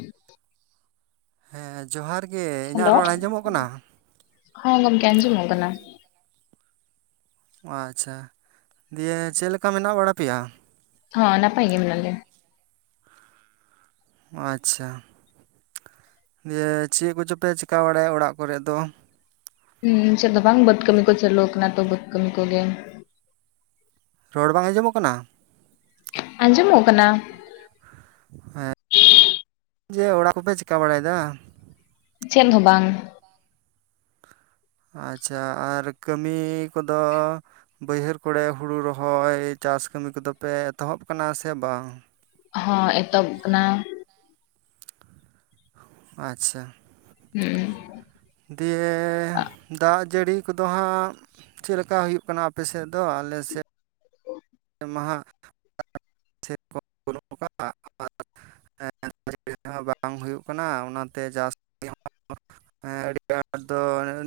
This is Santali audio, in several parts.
[inaudible] ᱦᱮᱸ ᱮᱸ ᱡᱚᱦᱟᱨ ᱜᱮ ᱤᱧᱟᱹᱜ ᱨᱚᱲ ᱟᱸᱡᱚᱢᱚᱜ ᱠᱟᱱᱟ? ᱦᱚᱸ ᱜᱚᱢᱠᱮ ᱟᱸᱡᱚᱢᱚᱜ ᱠᱟᱱᱟ ᱾ ᱟᱪᱪᱷᱟ, ᱫᱤᱭᱮ ᱪᱮᱫ ᱞᱮᱠᱟ ᱢᱮᱱᱟᱜ ᱵᱟᱲᱟ ᱯᱮᱭᱟ? ᱦᱚᱸ ᱱᱟᱯᱟᱭ ᱜᱮ ᱢᱮᱱᱟᱜ ᱞᱮᱭᱟ ᱾ ᱟᱪᱪᱷᱟ, ᱫᱤᱭᱮ ᱪᱮᱫ ᱠᱚᱪᱚᱯᱮ ᱪᱮᱠᱟ ᱵᱟᱲᱟᱭᱟ ᱚᱲᱟᱜ ᱠᱚᱨᱮᱜ ᱫᱚ? ᱦᱩᱸ ᱥᱮᱫ ᱫᱚ ᱵᱟᱝ ᱵᱟᱹᱫᱽ ᱠᱟᱹᱢᱤ ᱠᱚ ᱪᱟᱹᱞᱩ ᱟᱠᱟᱱᱟ ᱛᱚ ᱵᱟᱹᱫᱽ ᱠᱟᱹᱢᱤ ᱠᱚᱜᱮ ᱾ ᱨᱚᱲ ᱵᱟᱝ ᱟᱸᱡᱚᱢᱚᱜ ᱠᱟᱱᱟ? ᱟᱸᱡᱚᱢᱚᱜ ᱠᱟᱱᱟ᱾ ᱦᱮᱸ, ᱡᱮ ᱚᱲᱟᱜ ᱠᱚᱯᱮ ᱪᱮᱠᱟ ᱵᱟᱲᱟᱭᱮᱫᱟ? ᱪᱮᱫ ᱦᱚᱸ ᱵᱟᱝ᱾ ᱟᱪᱪᱷᱟ, ᱟᱨ ᱠᱟᱹᱢᱤ ᱠᱚᱫᱚ ᱵᱟᱹᱭᱦᱟᱹᱨ ᱠᱚᱲᱮ ᱦᱩᱲᱩ ᱨᱚᱦᱚᱭ ᱪᱟᱥ ᱠᱟᱹᱢᱤ ᱠᱚᱫᱚ ᱯᱮ ᱮᱛᱚᱦᱚᱵ ᱠᱟᱱᱟ ᱥᱮ ᱵᱟᱝ? ᱦᱚᱸ ᱮᱛᱚᱵ ᱠᱟᱱᱟ᱾ ᱟᱪᱪᱷᱟ ᱾ ᱦᱩᱸ ᱾ ᱫᱤᱭᱮ ᱫᱟᱜ ᱡᱟᱹᱲᱤ ᱠᱚᱫᱚ ᱦᱟᱸᱜ ᱪᱮᱫ ᱞᱮᱠᱟ ᱦᱩᱭᱩᱜ ᱠᱟᱱᱟ ᱟᱯᱮᱥᱮᱫ ᱫᱚ? ᱟᱞᱮᱥᱮᱫ ᱢᱟᱦᱟ ᱪᱮᱫ ᱠᱚ [unintelligible] ᱠᱟᱜ ᱟᱨ [unintelligible] ᱵᱟᱝ ᱦᱩᱭᱩᱜ ᱠᱟᱱᱟ ᱚᱱᱟᱛᱮ ᱡᱟᱹᱥᱛᱤ ᱦᱚᱸ ᱦᱮᱸ ᱟᱹᱰᱤ ᱟᱸᱴ ᱫᱚ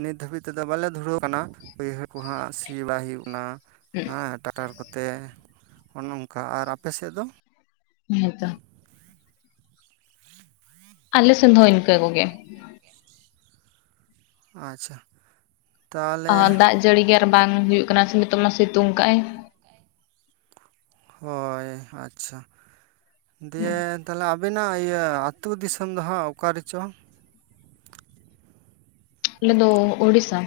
ᱱᱤᱛ ᱫᱷᱟᱹᱵᱤᱡ ᱛᱮᱫᱚ ᱵᱟᱞᱮ ᱫᱷᱩᱲᱟᱹᱣ ᱠᱟᱱᱟ ᱾ ᱵᱟᱹᱭᱦᱟᱹᱲ ᱠᱚ ᱦᱟᱜ ᱥᱤ ᱵᱟᱭ ᱦᱩᱭᱩᱜ ᱠᱟᱱᱟ ᱾ ᱦᱮᱸ ᱴᱟᱠᱴᱟᱨ ᱠᱚᱛᱮ ᱚᱱ-ᱱᱚᱝᱠᱟ ᱟᱨ ᱟᱯᱮ ᱥᱮ ᱫᱚ? ᱦᱮᱸᱛᱚ ᱾ ᱟᱞᱮ ᱥᱮᱫ ᱫᱷᱚ ᱤᱱᱠᱟᱹ ᱠᱚ ᱜᱮ ᱾ ᱟᱪᱪᱷᱟ ᱾ ᱟᱹ ᱫᱟᱜ ᱡᱟᱹᱲᱤ ᱜᱮ ᱟᱨ ᱵᱟᱝ ᱦᱩᱭᱩᱜ ᱠᱟᱱᱟ ᱥᱮ ᱱᱤᱛᱚᱜ ᱢᱟ ᱥᱤᱛᱩᱝ ᱠᱟᱜᱼᱟᱭ᱾ ᱦᱳᱭ ᱟᱪᱪᱷᱟ, ᱫᱤᱭᱮ ᱛᱟᱦᱚᱞᱮ ᱟᱵᱮᱱᱟᱜ ᱤᱭᱟᱹ ᱟᱹᱛᱩ ᱫᱤᱥᱚᱢ ᱫᱚ ᱦᱟᱸᱜ ᱚᱠᱟ ᱨᱮᱪᱚ? ᱟᱞᱮ ᱫᱚ ᱳᱲᱤᱥᱥᱟ᱾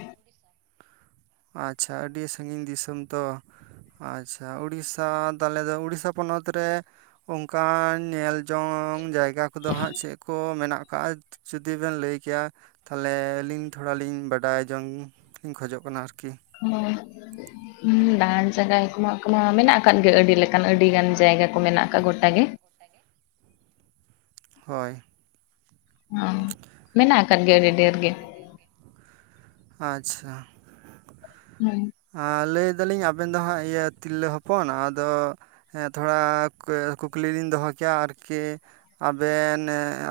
ᱟᱪᱪᱷᱟ, ᱟᱹᱰᱤ ᱥᱟᱺᱜᱤᱧ ᱫᱤᱥᱚᱢ ᱛᱚ ᱾ ᱟᱪᱪᱷᱟ, ᱩᱲᱤᱥᱥᱟ ᱛᱟᱦᱞᱮ ᱫᱚ ᱩᱲᱤᱥᱥᱟ ᱯᱚᱱᱚᱛ ᱨᱮ ᱚᱝᱠᱟᱱ ᱧᱮᱞ ᱡᱚᱝ ᱡᱟᱭᱜᱟ ᱠᱚᱫᱚ ᱦᱟᱸᱜ ᱪᱮᱫ ᱠᱚ ᱢᱮᱱᱟᱜ ᱟᱠᱟᱜᱼᱟ? ᱡᱩᱫᱤ ᱵᱮᱱ ᱞᱟᱹᱭ ᱠᱮᱭᱟ ᱛᱟᱦᱚᱞᱮ ᱟᱹᱞᱤᱧ ᱛᱷᱚᱲᱟ ᱞᱤᱧ ᱵᱟᱰᱟᱭ ᱡᱚᱝ ᱞᱤᱧ ᱠᱷᱚᱡᱚᱜ ᱠᱟᱱᱟ ᱟᱨ ᱠᱤ ᱾ ᱦᱚᱭ ᱾ ᱦᱮᱸ ᱫᱟᱬᱟᱱ ᱡᱟᱜᱟᱭ ᱠᱚᱢᱟ ᱠᱚᱢᱟ ᱢᱮᱱᱟᱜ ᱟᱠᱟᱫ ᱜᱮ ᱟᱹᱰᱤ ᱞᱮᱠᱟᱱ ᱟᱹᱰᱤ ᱜᱟᱱ ᱡᱟᱭᱜᱟ ᱠᱚ ᱢᱮᱱᱟᱜ ᱟᱠᱟᱜ ᱜᱚᱴᱟ ᱜᱮ ᱾ ᱦᱳᱭ ᱾ ᱚ, ᱢᱮᱱᱟᱜ ᱠᱟᱫ ᱜᱮᱭᱟ ᱟᱹᱰᱤ ᱰᱷᱮᱨ ᱜᱮ ᱾ ᱟᱪᱪᱷᱟ ᱾ ᱦᱳᱭ ᱾ ᱟ ᱞᱟᱹᱭ ᱫᱟᱞᱤᱧ ᱟᱵᱮᱱ ᱫᱚ ᱦᱟᱸᱜ ᱤᱭᱟᱹ ᱛᱤᱨᱞᱟᱹ ᱦᱚᱯᱚᱱ, ᱟᱫᱚ ᱦᱮᱸ ᱛᱷᱚᱲᱟ [inaudible] ᱠᱩᱠᱞᱤ ᱞᱤᱧ ᱫᱚᱦᱚ ᱠᱮᱭᱟ ᱟᱨᱠᱤ ᱟᱵᱮᱱ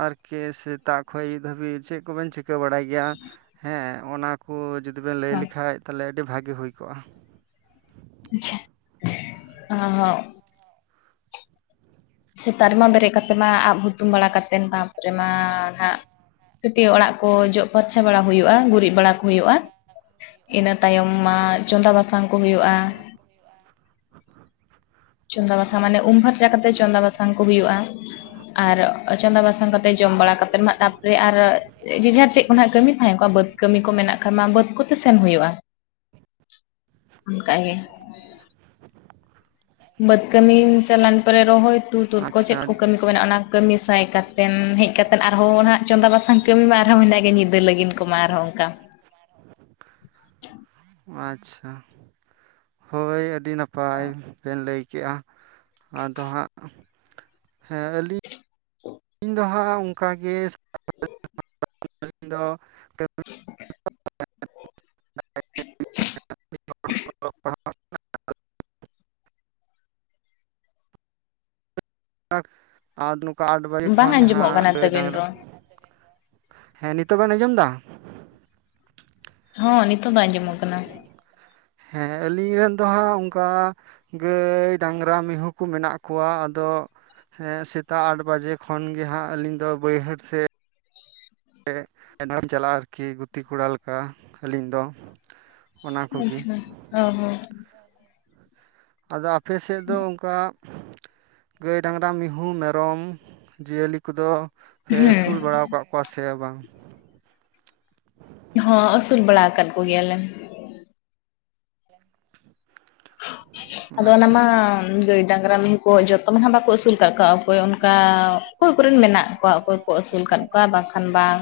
ᱟᱨᱠᱤ ᱥᱮᱛᱟᱜ ᱠᱷᱚᱡ ᱟᱹᱭᱩᱵ ᱫᱷᱟᱹᱵᱤᱡ ᱪᱮᱫ ᱠᱚᱵᱮᱱ ᱪᱤᱠᱟᱹ ᱵᱟᱲᱟᱭ ᱜᱮᱭᱟ? ᱦᱮᱸ, ᱚᱱᱟ ᱠᱚ ᱡᱩᱫᱤ ᱵᱮᱱ ᱞᱟᱹᱭ ᱟᱪᱪᱷᱟ ᱞᱮᱠᱷᱟᱡ ᱛᱟᱦᱚᱞᱮ ᱟᱹᱰᱤ ᱵᱷᱟᱹᱜᱮ ᱦᱩᱭ ᱠᱚᱜᱼᱟ? ᱟᱪᱪᱷᱟ, ᱚᱻ ᱥᱮᱛᱟᱜ ᱨᱮᱢᱟ ᱵᱮᱨᱮᱫ ᱠᱟᱛᱮᱫ ᱢᱟ ᱟᱵ ᱦᱩᱛᱩᱢ ᱵᱟᱲᱟ ᱠᱟᱛᱮᱫ ᱛᱟᱨᱯᱚᱨᱮ ᱢᱟ ᱦᱟᱸᱜ ᱠᱟᱹᱴᱤᱡ ᱚᱲᱟᱜ ᱠᱚ ᱡᱚᱜ ᱯᱷᱟᱨᱪᱟ ᱵᱟᱲᱟ ᱦᱩᱭᱩᱜ-ᱟ, ᱜᱩᱨᱤᱡ ᱵᱟᱲᱟ ᱠᱚ ᱦᱩᱭᱩᱜ-ᱟ᱾ ᱤᱱᱟᱹ ᱛᱟᱭᱚᱢ ᱢᱟ ᱪᱚᱸᱫᱟ ᱵᱟᱥᱟᱝ ᱠᱚ ᱦᱩᱭᱩᱜ-ᱟ᱾ ᱪᱚᱸᱫᱟ ᱵᱟᱥᱟᱝ ᱢᱟᱱᱮ ᱩᱢ ᱯᱷᱟᱨᱪᱟ ᱠᱟᱛᱮ ᱪᱚᱸᱫᱟ ᱵᱟᱥᱟᱝ ᱠᱚ ᱦᱩᱭᱩᱜ-ᱟ᱾ ᱟᱨ ᱪᱚᱸᱫᱟ ᱵᱟᱥᱟᱝ ᱠᱟᱛᱮᱫ ᱡᱚᱢ ᱵᱟᱲᱟ ᱠᱟᱛᱮᱫ ᱢᱟ ᱛᱟᱨᱯᱚᱨᱮ ᱟᱨ ᱡᱮ ᱡᱟᱨ ᱪᱮᱫ ᱠᱚᱱᱟᱜ ᱠᱟᱹᱢᱤ ᱛᱟᱦᱮᱸ ᱠᱚᱜ ᱵᱟᱹᱫᱽ ᱠᱟᱹᱢᱤ ᱠᱚ ᱢᱮᱱᱟᱜ ᱠᱷᱟᱱ ᱢᱟ ᱵᱟᱹᱫᱽ ᱠᱚᱛᱮ ᱥᱮᱱ ᱦᱩᱭᱩᱜ-ᱟ᱾ ᱚᱱᱠᱟ ᱜᱮ᱾ ᱵᱟᱹᱫᱽ ᱠᱟᱹᱢᱤᱢ ᱪᱟᱞᱟᱱ ᱯᱚᱨᱮ ᱨᱚᱦᱚᱭ ᱛᱩ ᱛᱩᱫ ᱠᱚ ᱪᱮᱫ ᱟᱪᱪᱷᱟ ᱠᱚ ᱠᱟᱹᱢᱤ ᱠᱚ ᱢᱮᱱᱟᱜ-ᱟ ᱚᱱᱟ ᱠᱟᱹᱢᱤ ᱥᱟᱭ ᱠᱟᱛᱮᱱ ᱦᱮᱡ ᱠᱟᱛᱮᱫ ᱟᱨᱦᱚᱸ ᱱᱟᱦᱟᱜ ᱪᱚᱸᱫᱟ ᱵᱟᱥᱟᱝ ᱠᱟᱹᱢᱤ ᱢᱟ ᱟᱨᱦᱚᱸ ᱢᱮᱱᱟᱜ ᱟᱱᱟᱜ ᱜᱮ ᱧᱤᱫ ᱤᱧ ᱞᱟᱹᱜᱤᱱ ᱠᱚᱢᱟ ᱟᱨᱦᱚᱸ ᱚᱝᱠᱟ᱾ ᱟᱪᱪᱷᱟ, ᱦᱳᱭ ᱟᱹᱰᱤ ᱱᱟᱯᱟᱭ ᱵᱮᱱ ᱞᱟᱹᱭ ᱠᱮᱜ-ᱟ᱾ ᱟᱫᱚ ᱦᱟᱸᱜ ᱦᱮᱸ ᱟᱹᱞᱤᱧ ᱟᱹᱞᱤᱧ ᱫᱚ ᱦᱟᱸᱜ ᱩᱝᱠᱟ ᱜᱮ [unintelligible] ᱫᱚ [inaudible] [inaudible] ᱟᱠ, ᱟᱫ ᱱᱚᱝᱠᱟ ᱟᱴ ᱵᱟᱡᱮ ᱵᱟᱝ ᱠᱷᱚᱱ ᱟᱸᱡᱚᱢᱚᱜ ᱡᱟᱦᱟᱸ ᱠᱟᱱᱟ ᱜᱟᱹᱭ ᱛᱟᱹᱵᱤᱱ ᱰᱟᱝᱨᱟ ᱨᱚᱲ ᱦᱮᱸ ᱱᱤᱛᱳᱜ ᱵᱮᱱ ᱟᱸᱡᱚᱢᱫᱟ? ᱦᱚᱸ ᱱᱤᱛᱳᱜ ᱫᱚ ᱟᱸᱡᱚᱢᱚᱜ ᱠᱟᱱᱟ᱾ ᱦᱮᱸ ᱟᱹᱞᱤᱧᱟᱜ ᱫᱚ ᱦᱟᱸᱜ ᱩᱝᱠᱟ ᱜᱟᱹᱭ, ᱰᱟᱝᱨᱟ, ᱢᱤᱦᱩᱸ ᱠᱩ ᱢᱮᱱᱟᱜ ᱠᱚᱣᱟ ᱟᱫᱚ ᱦᱮᱸ ᱥᱮᱛᱟᱜ ᱟᱴ ᱵᱟᱡᱮ ᱠᱷᱚᱱ ᱜᱮ ᱦᱟᱸᱜ ᱟᱹᱞᱤᱧ ᱫᱚ ᱵᱟᱹᱭᱦᱟᱹᱲ ᱥᱮ ᱮᱸ, ᱮᱱ ᱨᱮᱦᱚᱧ ᱪᱟᱞᱟᱜ-ᱟ ᱟᱨᱠᱤ ᱜᱩᱛᱤ ᱠᱚᱲᱟ ᱞᱮᱠᱟ ᱟᱹᱞᱤᱧ ᱫᱚ᱾ ᱚᱱᱟ ᱠᱚᱜᱮ ᱟᱪᱪᱷᱟ, ᱦᱳᱭ ᱦᱳᱭ᱾ ᱟᱫᱚ ᱟᱯᱮ ᱥᱮᱫ ᱫᱚ ᱩᱝᱠᱟ ᱜᱟᱹᱭ, ᱰᱟᱝᱨᱟ, ᱢᱤᱦᱩᱸ, ᱢᱮᱨᱚᱢ, ᱡᱤᱭᱟᱹᱞᱤ ᱠᱚᱫᱚ ᱯᱮ ᱟᱹᱥᱩᱞ ᱦᱮᱸ ᱵᱟᱲᱟᱣ ᱠᱚᱣᱟᱜ ᱠᱚᱣᱟ ᱥᱮ ᱵᱟᱝ? ᱦᱚᱸ ᱟᱹᱥᱩᱞ ᱵᱟᱲᱟᱣ ᱠᱟᱫ ᱠᱚᱜᱮᱭᱟᱞᱮ᱾ ᱟᱫᱚ ᱟᱪᱪᱷᱟ ᱚᱱᱟᱢᱟ ᱜᱟᱹᱭ, ᱰᱟᱝᱨᱟ, ᱢᱤᱦᱩᱸ ᱠᱚ ᱡᱚᱛᱚᱱ ᱦᱚᱸ ᱵᱟᱠᱚ ᱟᱹᱥᱩᱞ ᱠᱟᱜ ᱠᱚᱣᱟ, ᱚᱠᱚᱭ ᱚᱱᱠᱟ ᱚᱠᱚᱭ ᱠᱚᱨᱮᱱ ᱢᱮᱱᱟᱜ ᱠᱚᱣᱟ ᱚᱠᱚᱭ ᱠᱚ ᱟᱹᱥᱩᱞ ᱠᱟᱫ ᱠᱚᱣᱟ ᱵᱟᱝᱠᱷᱟᱱ ᱵᱟᱝ᱾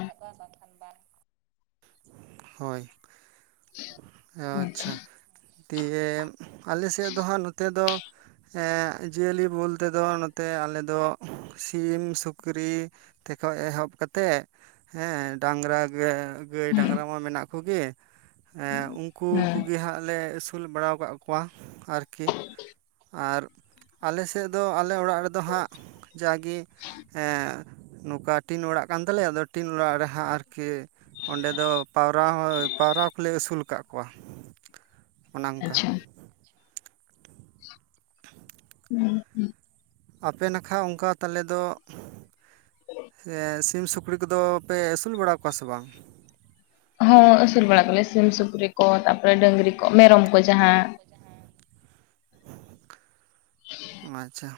ᱦᱳᱭ, ᱟᱪᱪᱷᱟ᱾ ᱫᱤᱭᱮ ᱟᱞᱮ ᱥᱮᱫ ᱫᱚ ᱦᱟᱸᱜ ᱱᱚᱛᱮ ᱫᱚ ᱮᱸᱜ ᱡᱤᱭᱟᱹᱞᱤ ᱵᱳᱞᱛᱮ ᱫᱚ ᱱᱚᱛ ᱛᱮ ᱟᱞᱮ ᱫᱚ ᱥᱤᱢ ᱥᱩᱠᱨᱤ ᱛᱮᱠᱷᱚᱡ ᱮᱦᱚᱵ ᱠᱟᱛᱮᱜ ᱦᱮᱸ ᱰᱟᱝᱨᱟ ᱜᱮ ᱜᱟᱹᱭ, ᱦᱩᱸ ᱰᱟᱝᱨᱟ ᱢᱟ ᱢᱮᱱᱟᱜ ᱠᱚᱜᱮ ᱮᱸ ᱩᱝᱠᱩ ᱦᱩᱸ ᱠᱩᱜᱮ ᱦᱟᱸᱜ ᱞᱮ ᱟᱹᱥ ᱥᱩᱞ ᱵᱟᱲᱟᱣ ᱠᱟᱫ ᱠᱚᱣᱟ ᱟᱨᱠᱤ ᱟᱨ ᱟᱞᱮ ᱥᱮᱫ ᱫᱚ ᱟᱞᱮ ᱚᱲᱟᱜ ᱨᱮ ᱫᱚ ᱦᱟᱸᱜ ᱡᱟᱜᱮ ᱮᱸᱻ ᱱᱩᱠᱟ ᱴᱤᱱ ᱚᱲᱟᱜ ᱠᱟᱱ ᱛᱟᱞᱮᱭᱟ, ᱟᱫᱚ ᱴᱤᱱ ᱚᱲᱟᱜ ᱨᱮᱦᱟᱸᱜ ᱟᱨᱠᱤ ᱚᱸᱰᱮ ᱫᱚ ᱯᱟᱣᱨᱟ ᱦᱚᱸ, ᱯᱟᱣᱨᱟ ᱠᱚᱞᱮ ᱟᱹᱥᱩᱞ ᱠᱟᱜ ᱠᱚᱣᱟ ᱚᱱᱮ ᱚᱝᱠᱟ᱾ ᱟᱪᱪᱷᱟ [inaudible] ᱦᱩᱸ ᱦᱩᱸ᱾ ᱟᱯᱮ ᱱᱟᱠᱷᱟ ᱩᱝᱠᱟ ᱛᱟᱞᱮ ᱫᱚ, ᱮᱸᱜ ᱥᱤ ᱥᱤᱢ, ᱥᱩᱠᱨᱤ ᱠᱚᱫᱚ ᱯᱮ ᱟᱹᱥᱩᱞ ᱵᱟᱲᱟ ᱠᱚᱣᱟ ᱥᱮ ᱵᱟᱝ? ᱦᱚᱸ ᱟᱹᱥᱩᱞ ᱵᱟᱲᱟ ᱠᱚᱞᱮ ᱥᱤᱢ ᱥᱩᱠᱨᱤ ᱠᱚ ᱛᱟᱯᱚᱨᱮ ᱰᱟᱹᱝᱨᱤ ᱠᱚ, ᱢᱮᱨᱚᱢ ᱠᱚ, ᱡᱟᱦᱟᱸ ᱟᱪᱪᱷᱟ᱾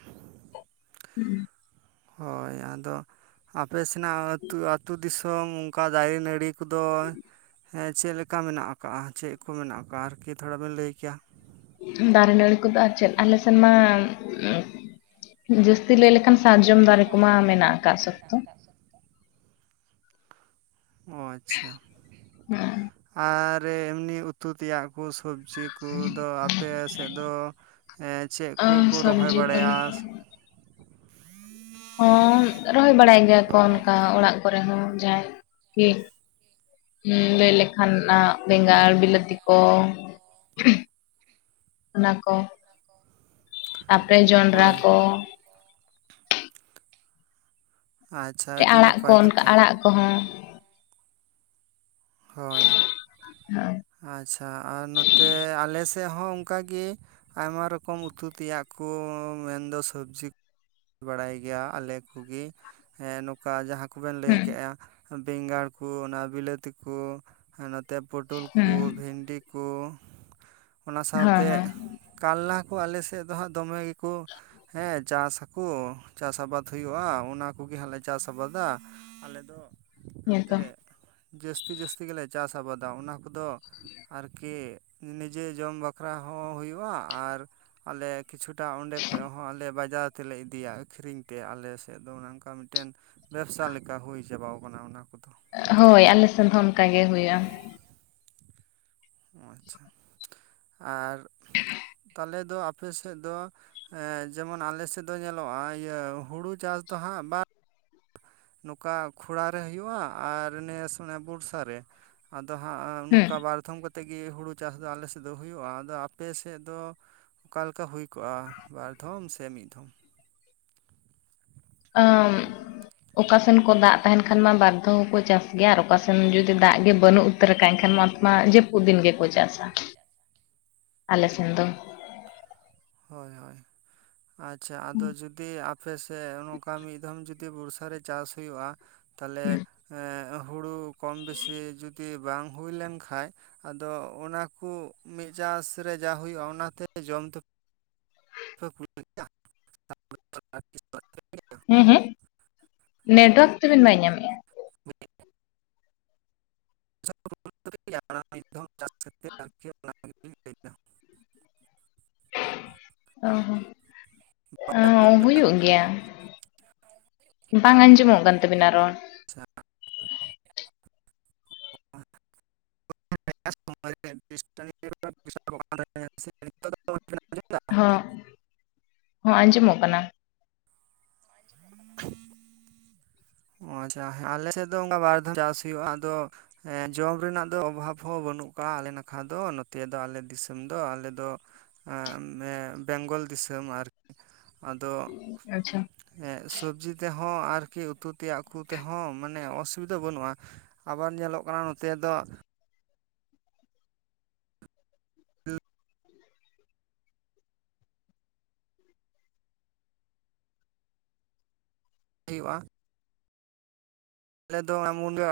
ᱩᱸ᱾ ᱦᱳᱭ ᱟᱫᱚ ᱟᱯᱮ ᱥᱮᱱᱟᱜ ᱟᱹᱛ ᱟᱹᱛᱩ ᱫᱤᱥᱚᱢ ᱩᱝᱠᱟ ᱫᱟᱨᱮ ᱱᱟᱹᱲᱤ ᱠᱩᱫᱚ ᱦᱮᱸ ᱪᱮᱫ ᱞᱮᱠᱟ ᱢᱮᱱᱟᱜ ᱟᱠᱟᱜᱼᱟ ᱪᱮᱫ ᱠᱚ ᱢᱮᱱᱟᱜ ᱟᱠᱟᱜᱼᱟ ᱟᱨᱠᱤ ᱛᱷᱚᱲᱟ ᱵᱮᱱ ᱞᱟᱹᱭ ᱠᱮᱭᱟ᱾ ᱫᱟᱨᱮᱼᱱᱟᱹᱲᱤ ᱠᱩᱫᱚ ᱟᱨ ᱪᱮᱫ ᱟᱞᱮ ᱥᱮᱱᱢᱟ ᱩᱸ ᱡᱟᱹᱥᱛᱤ ᱞᱟᱹᱭ ᱞᱮ ᱠᱷᱟᱱ ᱥᱟᱨᱡᱚᱢ ᱫᱟᱨᱮ ᱠᱚᱢᱟ ᱢᱮᱱᱟᱜ ᱟᱠᱟᱫ ᱥᱚᱠᱛᱚ ᱾ ᱚ ᱟᱪᱪᱷᱟ, ᱟᱨ ᱮᱢᱱᱤ ᱩᱛᱩ ᱛᱮᱭᱟᱜ ᱠᱩ ᱥᱚᱵᱽᱡᱤ ᱠᱚ ᱠᱩ ᱫᱚ ᱟᱯᱮ ᱥᱮᱫ ᱫᱚ ᱮᱸ ᱪᱮᱫ ᱟᱨ ᱠᱩᱠᱩ ᱨᱚᱦᱚᱭ ᱥᱚᱵᱽᱡᱤ ᱵᱟᱲᱟᱭᱟ? ᱠᱚᱫᱚ ᱦᱚᱸ ᱨᱚᱦᱚᱭ ᱵᱟᱲᱟᱭ ᱜᱮᱭᱟ ᱠᱚ ᱚᱱᱠᱟ ᱚᱲᱟᱜ ᱠᱚᱨᱮ ᱦᱚᱸ ᱡᱟᱦᱟᱸᱭ ᱠᱤ ᱾ ᱩᱸ ᱞᱟᱹᱭ ᱞᱮᱠᱷᱟᱱ ᱟᱸ ᱵᱮᱸᱜᱟᱲ ᱵᱤᱞᱟᱹᱛᱤ ᱠᱚ, ᱚᱱᱟ ᱠᱚ ᱛᱟᱯᱨᱮ ᱡᱚᱱᱰᱨᱟ ᱦᱳᱭ ᱠᱚ ᱾ ᱟᱪᱪᱷᱟ ᱪᱮ ᱟᱹᱰᱤ ᱟᱲᱟᱜ ᱠᱚ ᱱᱟᱯᱟᱭ ᱚᱱᱠᱟ ᱠᱟᱛᱷᱟ ᱟᱲᱟᱜ ᱠᱚᱦᱚᱸ᱾ ᱦᱳᱭ, ᱦᱩᱸ ᱟᱪᱪᱷᱟ ᱟᱨ ᱱᱚᱛᱮ ᱟᱞᱮ ᱥᱮᱫ ᱦᱚᱸ ᱚᱱᱠᱟ ᱜᱮ, ᱟᱭᱢᱟ ᱨᱚᱠᱚᱢ ᱩᱛᱩ ᱛᱮᱭᱟᱜ ᱠᱚ ᱢᱮᱱᱫᱚ ᱥᱚᱵᱽᱡᱤ ᱵᱟᱲᱟᱭ ᱜᱮᱭᱟ ᱟᱞᱮ ᱠᱚᱜᱮ ᱱᱚᱝᱠᱟ ᱡᱟᱦᱟᱸ ᱠᱚᱵᱮᱱ ᱞᱟᱹᱭ ᱦᱩᱸ ᱠᱮᱜᱼᱟ ᱵᱮᱸᱜᱟᱲ ᱠᱚ ᱚᱱᱟ ᱵᱤᱞᱟᱹᱛᱤ ᱠᱩ, ᱟᱨ ᱱᱚᱛᱮ ᱯᱚᱴᱚᱞ ᱠᱚ ᱵᱷᱮᱱᱰᱤ ᱠᱚ ᱚᱱᱟ ᱦᱮᱸ ᱥᱟᱶᱛᱮ ᱦᱮᱸ ᱠᱟᱞᱞᱟ ᱠᱚ ᱟᱞᱮ ᱥᱮᱫ ᱫᱚ ᱦᱟᱸᱜ ᱫᱚᱢᱮ ᱜᱮᱠᱚ, ᱦᱮᱸ ᱪᱟᱥ ᱠᱩ ᱪᱟᱥ ᱟᱵᱟᱫᱽ ᱦᱩᱭᱩᱜ-ᱟ ᱚᱱᱟ ᱠᱚᱜᱮ ᱦᱟᱸᱜ ᱞᱮ ᱪᱟᱥ ᱟᱵᱟᱫᱟ। ᱟᱞᱮ ᱫᱚ ᱦᱮᱸᱛᱚ ᱮᱠᱟᱞᱛᱮ ᱡᱟᱹᱥᱛᱤ ᱡᱟᱹᱥᱛᱤ ᱜᱮᱞᱮ ᱪᱟᱥ ᱟᱵᱟᱫᱟ, ᱚᱱᱟ ᱠᱚᱫᱚ ᱟᱨᱠᱤ ᱱᱤᱡᱮ ᱡᱚᱢ ᱵᱟᱠᱷᱨᱟ ᱦᱚᱸ ᱦᱩᱭᱩᱜᱼᱟ ᱟᱨ ᱟᱞᱮ ᱠᱤᱪᱷᱩᱴᱟ ᱚᱸᱰᱮ ᱠᱷᱚᱡ ᱦᱚᱸ ᱟᱞᱮ ᱵᱟᱡᱟᱨ ᱛᱮᱞᱮ ᱤᱫᱤᱭᱟ ᱟᱹᱠᱷᱨᱤᱧ ᱛᱮ ᱟᱞᱮ ᱥᱮᱫ ᱫᱚ ᱚᱱᱮ ᱚᱱᱠᱟ ᱢᱤᱫᱴᱮᱱ ᱵᱮᱵᱽᱥᱟ ᱞᱮᱠᱟ ᱦᱩᱭ ᱪᱟᱵᱟᱣ ᱟᱠᱟᱱᱟ ᱚᱱᱟ ᱾ ᱦᱳᱭ ᱟᱞᱮ ᱥᱮᱱ ᱦᱚᱸ ᱚᱱᱠᱟ ᱜᱮ ᱦᱩᱭᱩᱜᱼᱟ। ᱟᱪᱪᱷᱟ ᱟᱨ ᱛᱟᱦᱚᱞᱮ ᱫᱚ ᱟᱯᱮ ᱥᱮᱫ ᱫᱚ ᱡᱮᱢᱚᱱ ᱟᱞᱮ ᱥᱮᱫ ᱫᱚ ᱧᱮᱞᱚᱜ-ᱟ ᱤᱭᱟᱹ ᱦᱩᱲᱩ ᱪᱟᱥ ᱫᱚ ᱦᱟᱸᱜ ᱵᱟᱨ ᱱᱚᱠᱟ ᱠᱷᱚᱲᱟ ᱨᱮ ᱦᱩᱭᱩᱜᱼᱟ, ᱟᱨ ᱱᱮᱥ ᱚᱱᱮ ᱵᱚᱨᱥᱟ ᱨᱮ, ᱟᱫᱚ ᱦᱟᱸᱜ ᱦᱮᱸ ᱱᱚᱝᱠᱟ ᱵᱟᱨᱫᱷᱚᱢ ᱠᱟᱛᱮᱫ ᱜᱤ ᱦᱩᱲᱩ ᱪᱟᱥ ᱫᱚ ᱟᱞᱮ ᱥᱮᱫ ᱫᱚ ᱦᱩᱭᱩᱜ-ᱟ ᱟᱫᱚ ᱟᱯᱮ ᱥᱮᱜ ᱫᱚ ᱚᱠᱟ ᱞᱮᱠᱟ ᱦᱩᱭ ᱠᱚᱜᱼᱟ ᱵᱟᱨ ᱫᱷᱚᱢ ᱥᱮ ᱢᱤᱫ ᱫᱷᱚᱢ? ᱟᱹ, ᱚᱠᱟ ᱥᱮᱱ ᱠᱚ ᱫᱟᱜ ᱛᱟᱦᱮᱱ ᱠᱷᱟᱱ ᱢᱟ ᱵᱟᱨ ᱫᱷᱟᱣ ᱦᱚᱸᱠᱚ ᱪᱟᱥ ᱜᱮᱭᱟ ᱾ ᱟᱨ ᱚᱠᱟ ᱥᱮᱱ ᱡᱩᱫᱤ ᱫᱟᱜ ᱜᱮ ᱵᱟᱹᱱᱩᱜ, ᱩᱛᱟᱹᱨ ᱮᱱᱠᱷᱟᱱ ᱢᱟ‌ ᱚᱱᱛᱮ ᱢᱟ ᱡᱟᱹᱯᱩᱫ ᱫᱤᱱ ᱜᱮᱠᱚ ᱪᱟᱥᱟ ᱟᱞᱮ ᱥᱮᱱ ᱫᱚ। ᱦᱳᱭ ᱦᱳᱭ ᱟᱪᱪᱷᱟ ᱟᱫᱚ ᱡᱩᱫᱤ ᱟᱯᱮ ᱥᱮᱫ ᱱᱚᱭ ᱱᱚᱝᱠᱟ ᱢᱤᱫ ᱫᱷᱚᱢ ᱡᱩᱫᱤ ᱡᱩᱤ ᱵᱚᱨᱥᱟ ᱨᱮ ᱪᱟᱥ ᱦᱩᱭᱩᱜᱼᱟ, ᱛᱟᱦᱚᱞᱮ ᱦᱮᱸ ᱦᱩᱲᱩ ᱠᱚᱢ ᱵᱤᱥᱤ ᱡᱩᱫᱤ ᱵᱟᱝ ᱦᱩᱭ ᱞᱮᱱ ᱠᱷᱟᱡ ᱟᱫᱚ ᱚᱱᱟᱠᱩ ᱢᱤᱫ ᱪᱟᱥ ᱨᱮ ᱡᱟ ᱦᱩᱭᱩᱜᱼᱟ ᱚᱱᱟᱛᱮ ᱡᱚᱢ ᱛᱮ ᱯᱮ ᱠᱩᱞᱟᱹᱜ [unintelligible] ᱦᱮᱸ ᱦᱮᱸ, ᱱᱮᱴᱟᱣᱟᱨᱠ ᱛᱟ‌ ᱵᱮᱱ ᱵᱟᱭ ᱧᱟᱢᱮᱜ-ᱟ [unintelligible] ᱪᱟᱥ ᱟᱨᱠᱤ ᱚᱱᱟᱱᱟᱜᱤᱧ ᱞᱟᱹᱭᱫᱟ [unintelligible] ᱚ ᱦᱚᱸ ᱚ ᱦᱩᱭᱩᱜ ᱜᱮᱭᱟ, ᱵᱟᱝ ᱟᱸᱡᱚᱢᱚᱜ ᱠᱟᱱ ᱛᱟ. ᱵᱤᱱᱟ ᱨᱚᱲ। ᱥᱟ [unintelligible] [unintelligible] [inaudible] ᱦᱚᱸ ᱦᱚᱸ ᱟᱸᱡᱚᱢᱚᱜ ᱠᱟᱱᱟ। [inaudible] ᱚ ᱟᱪᱪᱷᱟ ᱟᱞᱮ ᱥᱮᱫ ᱫᱚ ᱚᱱᱠᱟ ᱵᱟᱨ ᱫᱷᱟᱣ ᱪᱟᱥ ᱦᱩᱭᱩᱜ-ᱟ᱾ ᱟᱫᱚᱼᱼᱼ ᱦᱮᱸ ᱡᱚᱢ ᱨᱮᱱᱟᱜ ᱫᱚ ᱚᱵᱷᱟᱵᱽ ᱦᱚᱸ ᱵᱟᱹᱱᱩᱜ ᱠᱟᱜ-ᱟ ᱾ ᱟᱞᱮ ᱱᱟᱠᱷᱟ ᱫᱚ ᱱᱚᱛᱮ ᱫᱚ ᱟᱞᱮ ᱫᱤᱥᱚᱢ ᱫᱚ ᱟᱞᱮ ᱫᱚ। [unintelligible] ᱵᱮᱝᱜᱚᱞ ᱫᱤᱥᱚᱢ ᱟᱨ ᱟᱫᱚ। ᱟᱪᱪᱷᱟ ᱥᱚᱵᱽᱡᱤ ᱛᱮᱦᱚᱸ ᱟᱨᱠᱤ ᱩᱛᱩ। ᱱᱚᱛᱮᱭᱟᱜ ᱠᱚ ᱛᱮᱦᱚᱸ ᱢᱟᱱᱮ ᱚᱥᱩᱵᱤᱫᱟ ᱵᱟᱹᱱᱩᱜ-ᱟ᱾ ᱟᱵᱟᱨ ᱧᱮᱞᱚᱜ ᱠᱟᱱᱟ ᱱᱚᱛᱮ ᱫᱚ। ᱦᱮᱸ [inaudible] ᱦᱩᱭᱩᱜ-ᱟ ᱟᱞᱮ ᱫᱚ ᱢᱩᱱᱟᱹ